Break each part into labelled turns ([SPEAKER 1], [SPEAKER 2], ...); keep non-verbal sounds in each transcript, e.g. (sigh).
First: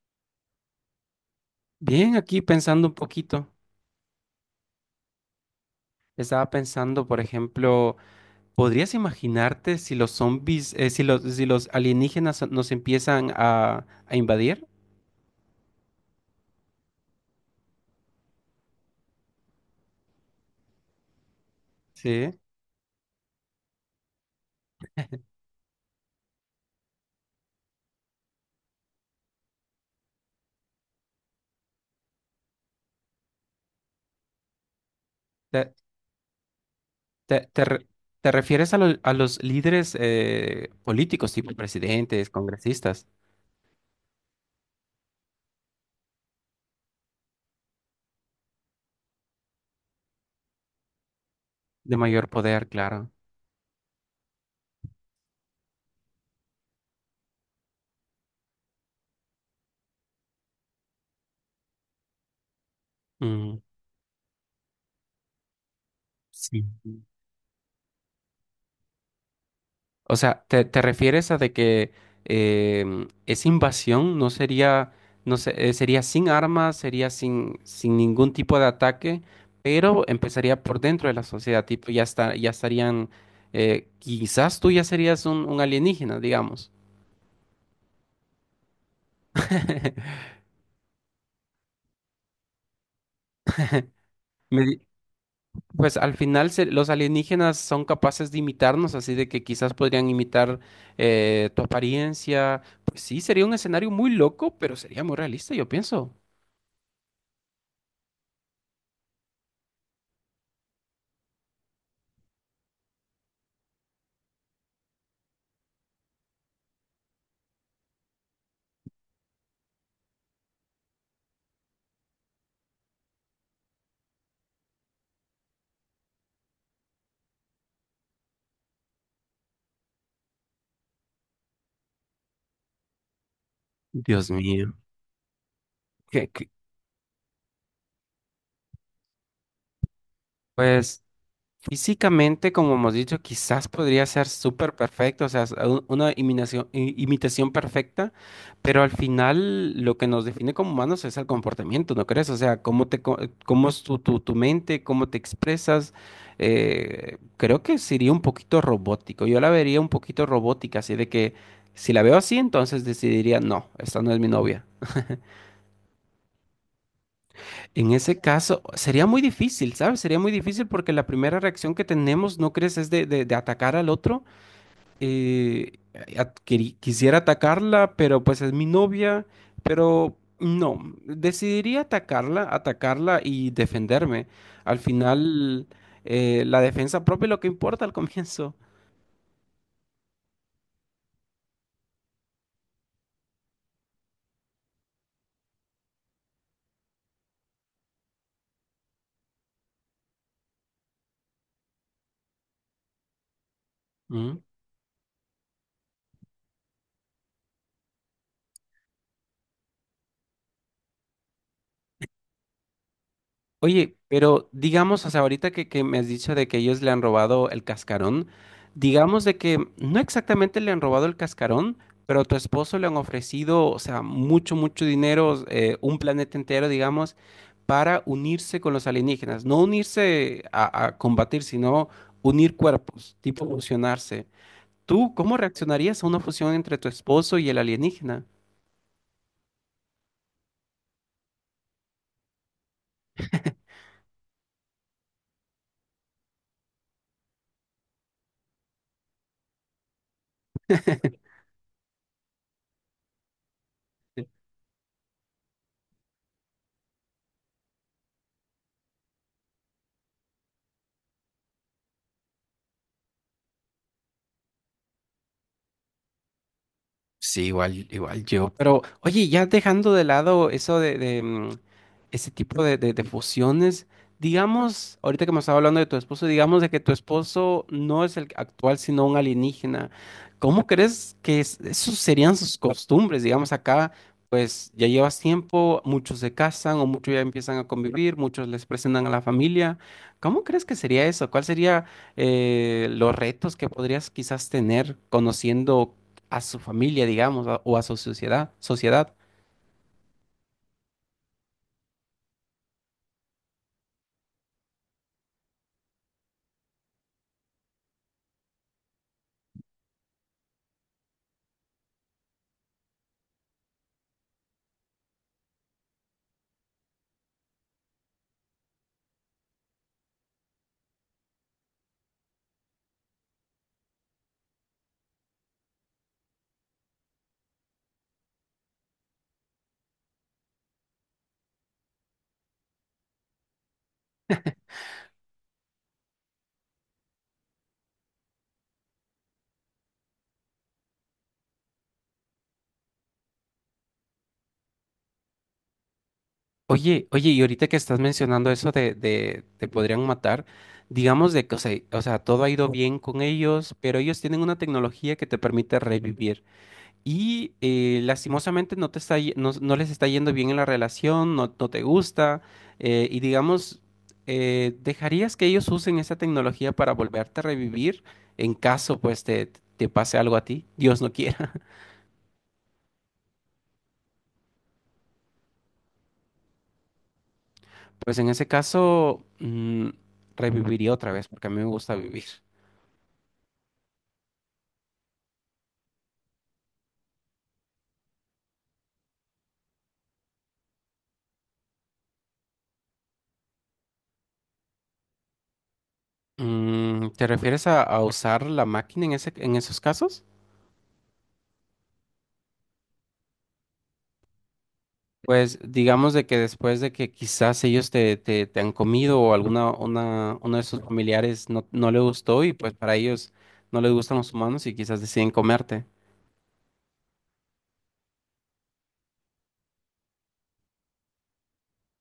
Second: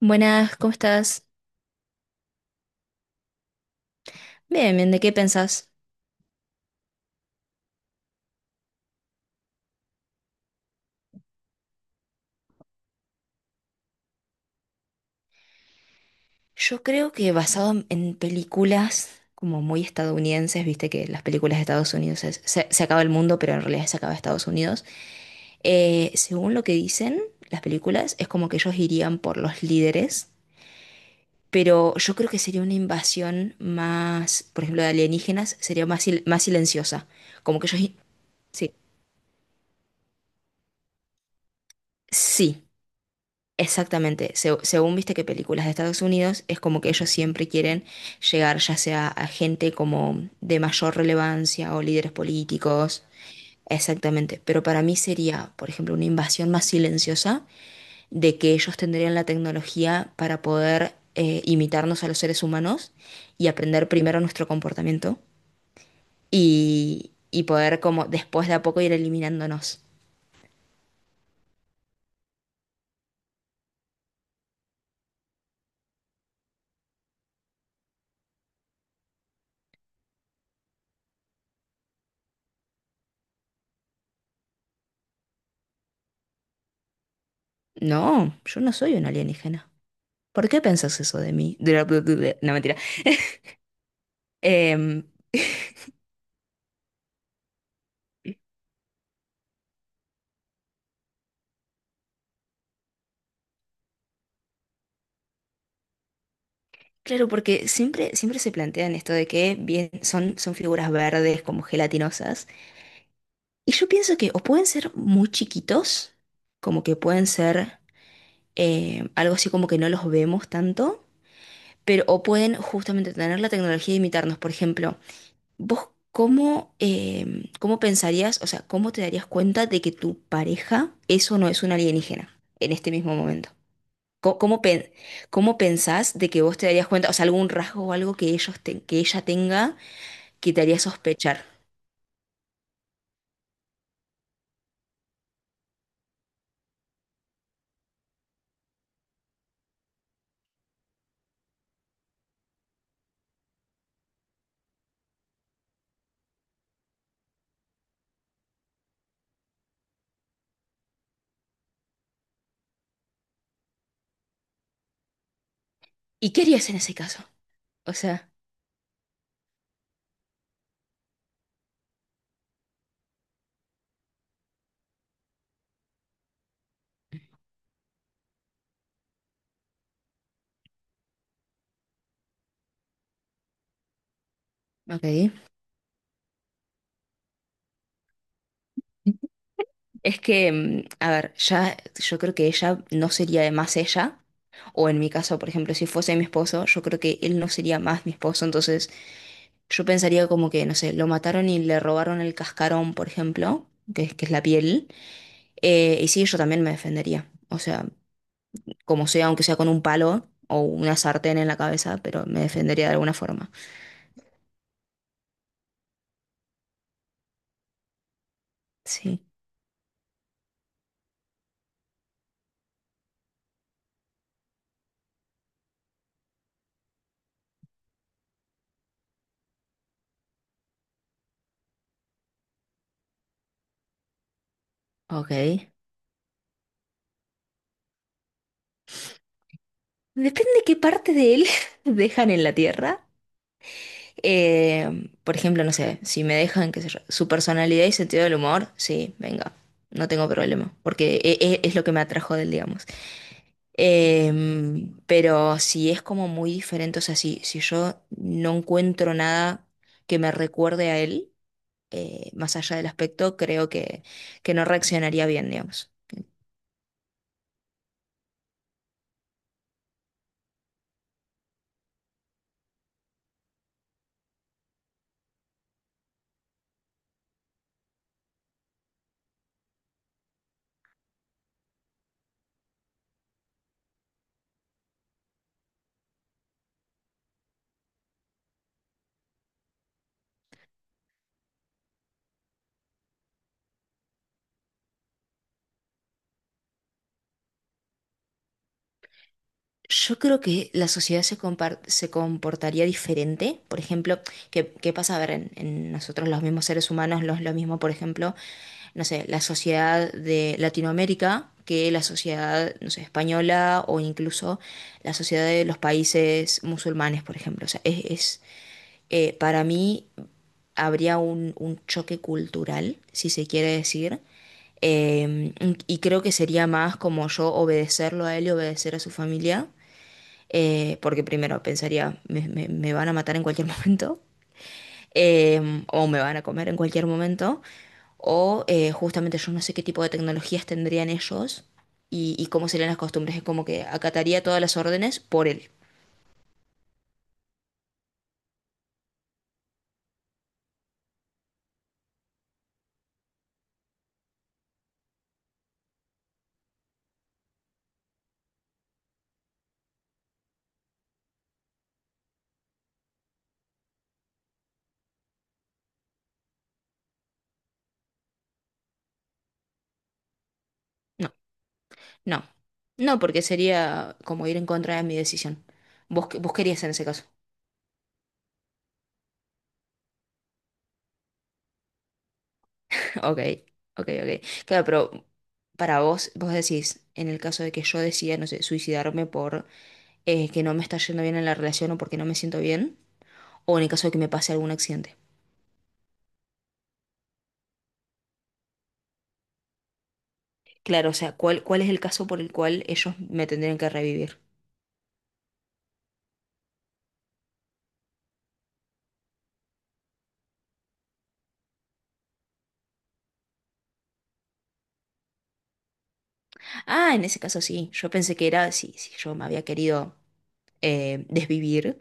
[SPEAKER 1] Buenas, ¿cómo estás?
[SPEAKER 2] Bien, aquí pensando un poquito,
[SPEAKER 1] Bien, bien, ¿de qué pensás?
[SPEAKER 2] estaba pensando, por ejemplo, ¿podrías imaginarte si los zombies, si los, si los alienígenas nos empiezan a invadir?
[SPEAKER 1] Yo creo que basado en películas como muy estadounidenses, viste que las películas de Estados Unidos
[SPEAKER 2] Sí.
[SPEAKER 1] se acaba el mundo, pero en realidad se acaba Estados Unidos. Según lo que dicen las películas, es como que ellos irían por los líderes, pero yo creo que sería una invasión más, por ejemplo, de alienígenas,
[SPEAKER 2] ¿Te,
[SPEAKER 1] sería más, más silenciosa.
[SPEAKER 2] te-
[SPEAKER 1] Como
[SPEAKER 2] te
[SPEAKER 1] que ellos...
[SPEAKER 2] re- ¿Te
[SPEAKER 1] Sí,
[SPEAKER 2] refieres a, a los líderes políticos, tipo presidentes,
[SPEAKER 1] sí,
[SPEAKER 2] congresistas,
[SPEAKER 1] exactamente, según viste que películas de Estados Unidos es como que ellos siempre quieren llegar ya sea a gente como de mayor relevancia o
[SPEAKER 2] de
[SPEAKER 1] líderes
[SPEAKER 2] mayor poder,
[SPEAKER 1] políticos,
[SPEAKER 2] claro?
[SPEAKER 1] exactamente, pero para mí sería, por ejemplo, una invasión más silenciosa de que ellos tendrían la tecnología para poder imitarnos a los seres humanos y
[SPEAKER 2] Mm,
[SPEAKER 1] aprender primero nuestro comportamiento
[SPEAKER 2] sí.
[SPEAKER 1] y poder como después de a poco ir eliminándonos.
[SPEAKER 2] O sea, ¿te refieres a de que esa invasión no sería, no sé, sería sin armas, sería sin, sin ningún tipo de ataque, pero empezaría por dentro de la sociedad, tipo, ya está, ya estarían, quizás tú ya serías un alienígena, digamos.
[SPEAKER 1] No, yo no soy un alienígena.
[SPEAKER 2] (laughs)
[SPEAKER 1] ¿Por qué pensás eso de mí? De la bla, bla, bla. No, mentira.
[SPEAKER 2] Me di-
[SPEAKER 1] Em,
[SPEAKER 2] Pues al final los alienígenas son capaces de imitarnos, así de que quizás podrían imitar tu apariencia. Pues sí, sería un escenario muy loco, pero sería muy realista, yo pienso.
[SPEAKER 1] claro, porque siempre, siempre se plantean esto de que bien, son, son figuras verdes como gelatinosas. Y yo pienso que o pueden ser muy chiquitos, como que pueden ser algo así como que no los vemos tanto, pero o pueden justamente tener la tecnología de imitarnos. Por ejemplo, vos cómo, cómo pensarías, o sea, ¿cómo te darías cuenta de que tu pareja eso no es un alienígena en este mismo momento?
[SPEAKER 2] Dios
[SPEAKER 1] ¿Cómo,
[SPEAKER 2] mío.
[SPEAKER 1] cómo pensás
[SPEAKER 2] que-
[SPEAKER 1] de que
[SPEAKER 2] que,
[SPEAKER 1] vos te darías cuenta, o sea, algún rasgo o algo que que ella tenga que te haría
[SPEAKER 2] pues
[SPEAKER 1] sospechar?
[SPEAKER 2] físicamente, como hemos dicho, quizás podría ser súper perfecto, o sea, una imitación, imitación perfecta, pero al final lo que nos define como humanos es el comportamiento, ¿no crees? O sea, cómo es tu mente, cómo te expresas. Creo que sería un poquito robótico. Yo la vería un poquito robótica, así de que si la veo así, entonces decidiría, no, esta no es mi novia.
[SPEAKER 1] ¿Y qué harías en ese caso?
[SPEAKER 2] En
[SPEAKER 1] O
[SPEAKER 2] ese
[SPEAKER 1] sea,
[SPEAKER 2] caso, sería muy difícil, ¿sabes? Sería muy difícil porque la primera reacción que tenemos, ¿no crees? Es de, de atacar al otro. Eh, Quisiera atacarla, pero pues es mi novia, pero no, decidiría atacarla, atacarla y defenderme. Al
[SPEAKER 1] ok.
[SPEAKER 2] final, la defensa propia es lo que importa al comienzo.
[SPEAKER 1] Es que, a ver, ya yo creo que ella no sería más ella, o en mi caso, por ejemplo, si fuese mi esposo, yo creo que él no sería más mi esposo, entonces yo pensaría como que, no sé, lo mataron y le robaron el cascarón, por ejemplo, que es la piel, y sí, yo también me defendería. O sea, como sea, aunque sea con un palo o una sartén en la cabeza, pero me defendería de alguna forma.
[SPEAKER 2] Oye, pero digamos, hasta ahorita que me has dicho de que ellos le han robado el cascarón,
[SPEAKER 1] Sí,
[SPEAKER 2] digamos de que no exactamente le han robado el cascarón, pero a tu esposo le han ofrecido, o sea, mucho, mucho dinero, un planeta entero, digamos, para unirse con los alienígenas. No unirse a combatir, sino unir cuerpos, tipo fusionarse. ¿Tú cómo
[SPEAKER 1] ok.
[SPEAKER 2] reaccionarías a una fusión entre tu esposo y el alienígena?
[SPEAKER 1] Depende qué parte de él (laughs) dejan en la tierra. Por ejemplo, no sé, si me dejan qué sé yo, su personalidad y sentido del humor, sí, venga, no tengo problema, porque es, lo que me atrajo de él, digamos. Pero si es como muy diferente, o sea, si yo no encuentro nada que me recuerde a él, más allá del aspecto, que no reaccionaría bien, digamos.
[SPEAKER 2] Sí, igual, igual yo. Pero, oye, ya dejando de lado eso de, ese tipo de, de fusiones, digamos, ahorita que me estaba hablando de tu esposo, digamos de que tu esposo no es el actual, sino un alienígena. ¿Cómo crees que esos serían sus costumbres? Digamos, acá, pues ya llevas tiempo, muchos se casan o muchos ya empiezan a convivir, muchos les presentan a la familia. ¿Cómo crees que sería eso? ¿Cuál sería los retos que podrías quizás tener conociendo a su familia, digamos, o a su sociedad, sociedad?
[SPEAKER 1] Yo creo que la sociedad se comportaría diferente. Por ejemplo, ¿qué, qué pasa? A ver, en nosotros los mismos seres humanos, los, lo mismo, por ejemplo, no sé, la sociedad de Latinoamérica que la sociedad, no sé, española o incluso la sociedad de los países musulmanes, por ejemplo. O sea, es, para mí habría un choque cultural, si se quiere decir. Eh, y creo que sería más como yo obedecerlo a él y obedecer a su familia porque primero pensaría, me van a matar en cualquier (laughs) momento, o me van a comer en cualquier momento, o justamente yo no sé qué tipo de tecnologías tendrían ellos y cómo serían las costumbres, es como que acataría todas las órdenes por él.
[SPEAKER 2] Oye, oye, y ahorita que estás mencionando eso de te podrían matar, digamos de que, o sea, todo ha ido bien con ellos, pero ellos tienen una tecnología que te permite revivir. Y lastimosamente no te está, no, no les está yendo bien en la relación, no, no te gusta, y digamos, ¿dejarías que ellos usen esa tecnología para volverte a revivir en caso, pues, te pase algo a ti? Dios no
[SPEAKER 1] No,
[SPEAKER 2] quiera.
[SPEAKER 1] no, no, porque sería como ir en contra de mi decisión. Vos, vos querías en ese caso.
[SPEAKER 2] Pues en ese caso, reviviría otra vez, porque a mí me gusta vivir.
[SPEAKER 1] (laughs) Ok, ok, ok. Claro, pero para vos, vos decís, en el caso de que yo decida, no sé, suicidarme por que no me está yendo bien en la relación o porque no me siento bien, o en el caso de que me pase algún accidente.
[SPEAKER 2] Mm, ¿te refieres a usar la máquina en ese, en esos casos?
[SPEAKER 1] Claro, o sea, ¿cuál, cuál es el caso por el cual ellos me tendrían que revivir?
[SPEAKER 2] Pues digamos de que después de que quizás ellos te, te, te han comido o alguna una, uno de sus familiares no, no le gustó y pues para ellos no les gustan los humanos y quizás deciden comerte.
[SPEAKER 1] Ah, en ese caso sí, yo pensé que era si yo me había querido desvivir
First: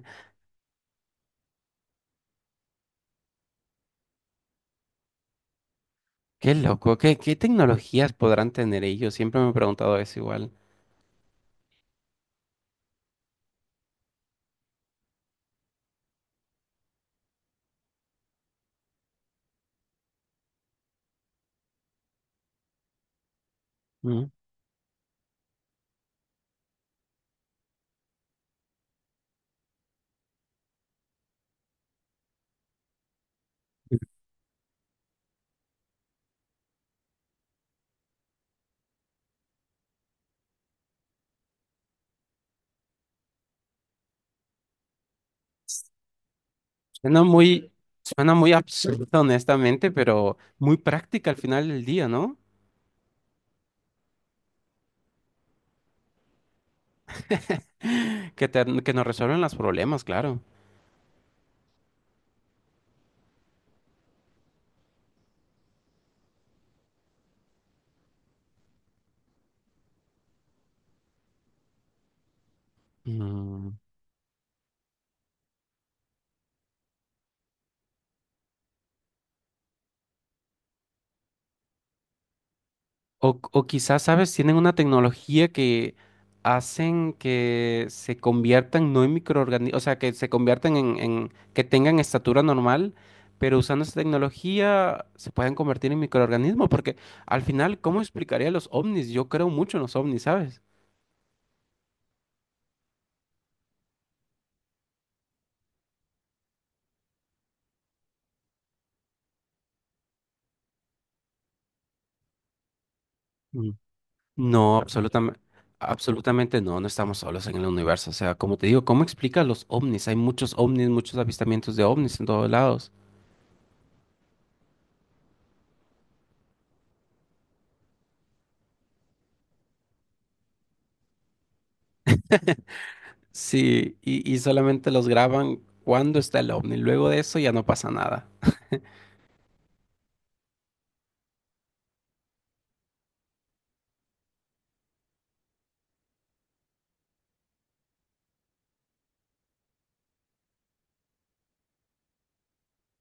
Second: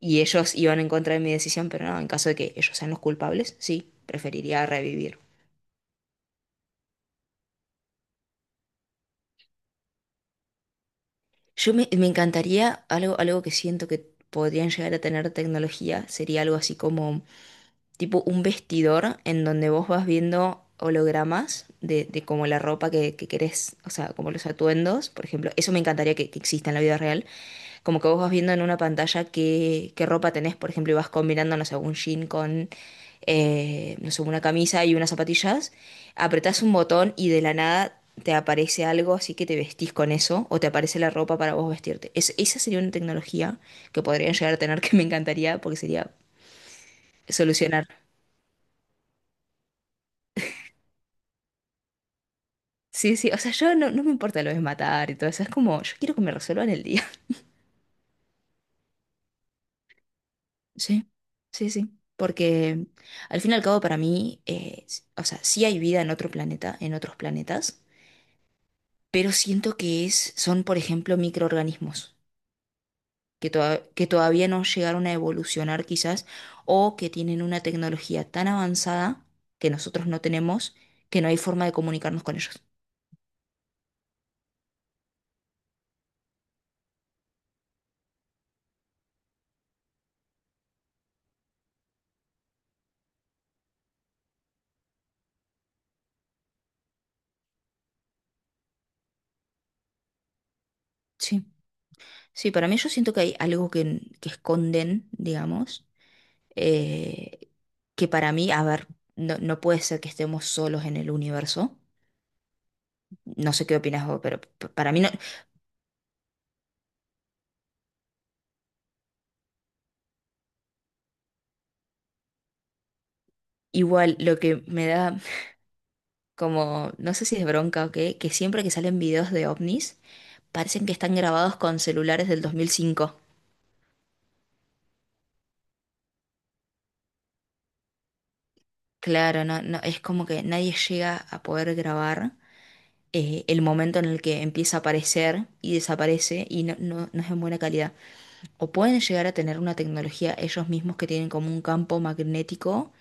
[SPEAKER 1] y ellos iban en contra de mi decisión, pero no, en caso de que ellos sean los culpables, sí, preferiría revivir.
[SPEAKER 2] Qué loco, ¿qué, qué tecnologías podrán tener ellos? Siempre me he preguntado eso igual.
[SPEAKER 1] Yo me encantaría algo, algo que siento que podrían llegar a tener tecnología, sería algo así como tipo un vestidor en donde vos vas viendo hologramas de como la ropa que querés, o sea,
[SPEAKER 2] Mm.
[SPEAKER 1] como los atuendos, por ejemplo. Eso me encantaría que exista en la vida real. Como que vos vas viendo en una pantalla qué, qué ropa tenés, por ejemplo, y vas combinando, no sé, un jean con, no sé, una camisa y unas zapatillas. Apretás un botón y de la nada te aparece algo, así que te vestís con eso, o te aparece la ropa para vos vestirte. Esa sería una tecnología que podrían llegar a tener (laughs) que me encantaría porque sería
[SPEAKER 2] Suena muy,
[SPEAKER 1] solucionar.
[SPEAKER 2] Suena muy absurdo, honestamente, pero muy práctica al final del día, ¿no?
[SPEAKER 1] Sí, sí, o sea, yo no, no me importa lo de matar y todo eso, es como, yo quiero que me resuelvan el día. (laughs)
[SPEAKER 2] (laughs) Que nos resuelven los problemas, claro.
[SPEAKER 1] Sí, sí, sí, porque al fin y al cabo para mí, o sea, sí hay vida en otro planeta, en otros planetas, pero siento que es, son, por ejemplo, microorganismos que,
[SPEAKER 2] Mm.
[SPEAKER 1] que todavía no llegaron a evolucionar quizás o que tienen una tecnología tan avanzada que nosotros no tenemos que no hay forma de comunicarnos con ellos.
[SPEAKER 2] O quizás, ¿sabes? Tienen una tecnología que hacen que se conviertan no en microorganismos, o sea, que se conviertan en, que tengan estatura normal, pero usando esa tecnología se pueden convertir en microorganismos, porque al final, ¿cómo explicaría los ovnis? Yo creo mucho en los ovnis, ¿sabes?
[SPEAKER 1] Sí, sí, para mí yo siento que hay algo que esconden, digamos eh, que para mí, a ver, no, no puede ser que estemos solos en el universo. No sé qué opinas vos, pero
[SPEAKER 2] No,
[SPEAKER 1] para mí no.
[SPEAKER 2] absolutamente, absolutamente no, no estamos solos en el universo. O sea, como te digo, ¿cómo explica los ovnis? Hay muchos ovnis, muchos avistamientos de ovnis en todos lados.
[SPEAKER 1] Igual lo que me da como, no sé si es bronca o qué, que siempre que salen videos de ovnis, parecen que están grabados con celulares del 2005.
[SPEAKER 2] Sí, y solamente los graban cuando está el ovni. Luego de eso ya no pasa nada.
[SPEAKER 1] Claro, no, no, es como que nadie llega a poder grabar el momento en el que empieza a aparecer y desaparece y no, no, no es en buena calidad. O pueden llegar a tener una tecnología ellos mismos que tienen como un campo magnético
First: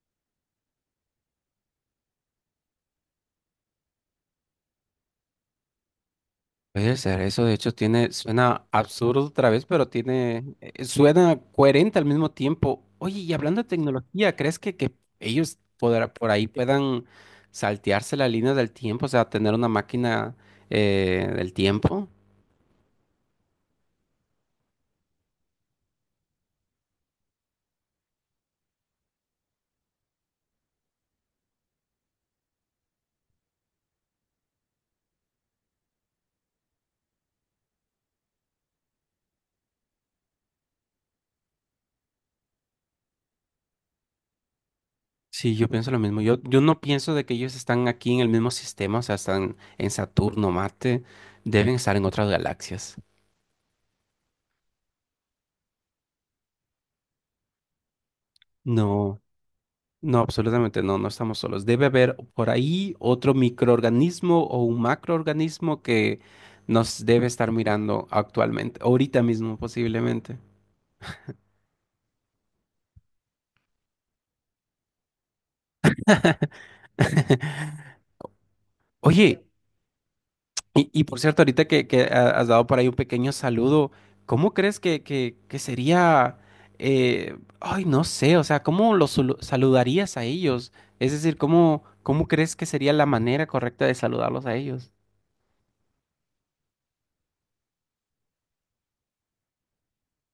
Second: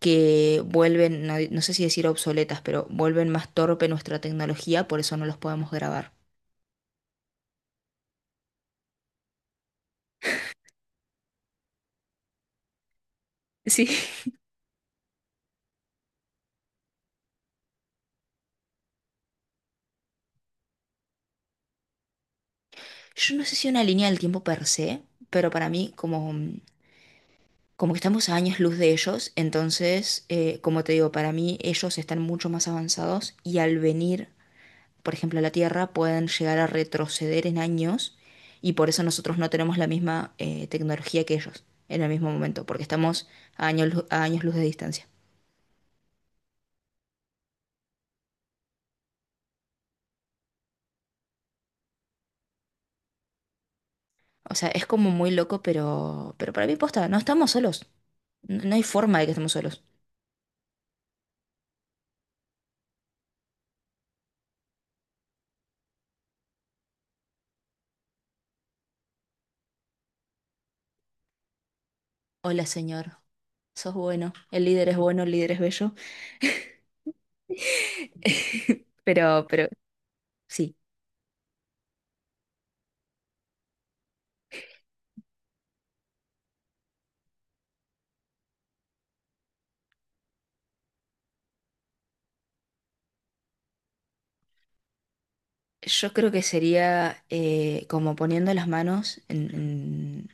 [SPEAKER 1] que vuelven, no, no sé si decir obsoletas, pero vuelven más torpe nuestra tecnología, por eso no los podemos grabar.
[SPEAKER 2] Puede ser, eso de hecho tiene, suena absurdo otra vez, pero tiene, suena coherente al mismo tiempo. Oye, y hablando de
[SPEAKER 1] Sí.
[SPEAKER 2] tecnología, ¿crees que ellos por ahí puedan saltearse la línea del tiempo? O sea, tener una máquina del tiempo.
[SPEAKER 1] Yo no sé si una línea del tiempo per se, pero para mí como, como que estamos a años luz de ellos, entonces, como te digo, para mí ellos están mucho más avanzados y al venir, por ejemplo, a la Tierra, pueden llegar a retroceder en años y por eso nosotros no tenemos la misma tecnología que ellos en el mismo momento, porque estamos a a años luz de distancia.
[SPEAKER 2] Sí, yo pienso lo mismo. Yo no pienso de que ellos están aquí en el mismo sistema, o sea, están en Saturno, Marte, deben estar en otras galaxias.
[SPEAKER 1] O sea, es como muy loco, pero para mí posta, no estamos solos. No, no hay forma
[SPEAKER 2] No,
[SPEAKER 1] de que estemos solos.
[SPEAKER 2] no, absolutamente no, no estamos solos. Debe haber por ahí otro microorganismo o un macroorganismo que nos debe estar mirando actualmente, ahorita mismo posiblemente.
[SPEAKER 1] Hola, señor. Sos bueno. El líder es bueno, el líder es bello.
[SPEAKER 2] (laughs)
[SPEAKER 1] (laughs)
[SPEAKER 2] Oye,
[SPEAKER 1] Pero sí.
[SPEAKER 2] y por cierto, ahorita que has dado por ahí un pequeño saludo, ¿cómo crees que sería, ay, no sé, o sea, ¿cómo los saludarías a ellos? Es decir, ¿cómo, cómo crees que sería la manera correcta de saludarlos a ellos?
[SPEAKER 1] Yo creo que sería como poniendo las manos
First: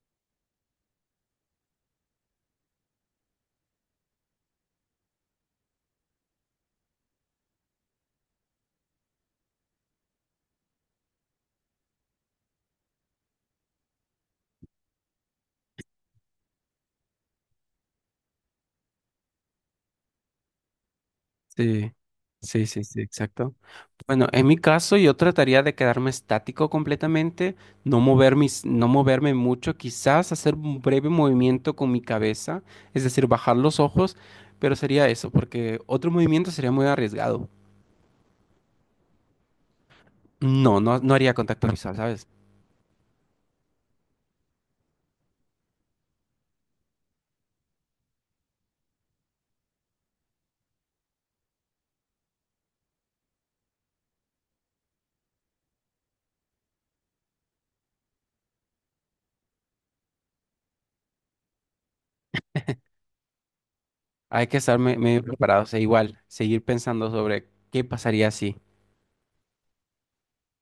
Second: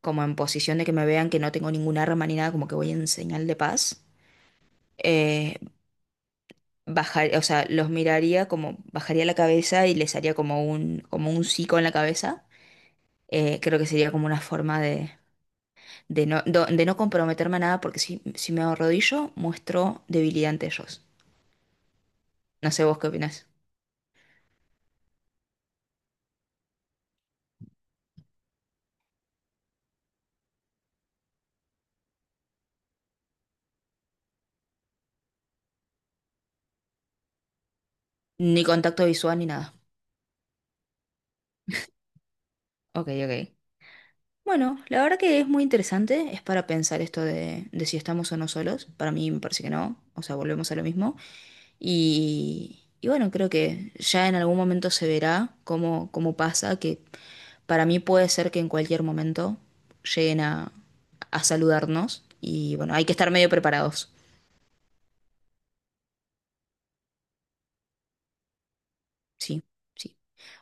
[SPEAKER 1] como en posición de que me vean que no tengo ningún arma ni nada, como que voy en señal de paz. Eh, Bajar, o sea, los miraría como, bajaría la cabeza y les haría como un sí con la cabeza. Creo que sería como una forma de de no comprometerme a nada, porque si, si me arrodillo, muestro debilidad ante ellos.
[SPEAKER 2] Sí, sí,
[SPEAKER 1] No
[SPEAKER 2] sí,
[SPEAKER 1] sé vos
[SPEAKER 2] sí,
[SPEAKER 1] qué opinás.
[SPEAKER 2] exacto. Bueno, en mi caso yo trataría de quedarme estático completamente, no mover mis, no moverme mucho, quizás hacer un breve movimiento con mi cabeza, es decir, bajar los ojos, pero sería eso, porque otro movimiento sería muy arriesgado.
[SPEAKER 1] Ni contacto visual ni nada.
[SPEAKER 2] No, no, no haría contacto visual, ¿sabes?
[SPEAKER 1] Ok, ok. Bueno, la verdad que es muy interesante, es para pensar esto de si estamos o no solos. Para mí me parece que no, o sea, volvemos a lo mismo. Y bueno, creo que ya en algún momento se verá cómo, cómo pasa, que para mí puede ser que en cualquier momento lleguen a saludarnos y bueno, hay que estar medio preparados.
[SPEAKER 2] Hay que estar medio preparado, o sea, igual, seguir pensando sobre qué pasaría si.
[SPEAKER 1] Sí, sí.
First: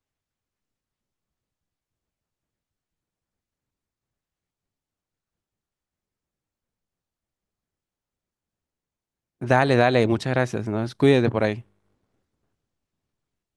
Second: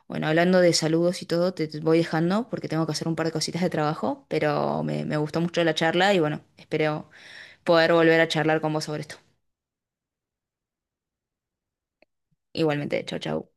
[SPEAKER 1] Bueno, hablando de saludos y todo, te voy dejando porque tengo que hacer un par de cositas de trabajo, pero me gustó mucho la charla y bueno, espero poder volver a charlar con vos sobre esto.
[SPEAKER 2] Dale, dale, muchas gracias, ¿no? Cuídate por ahí.
[SPEAKER 1] Igualmente, chau, chau.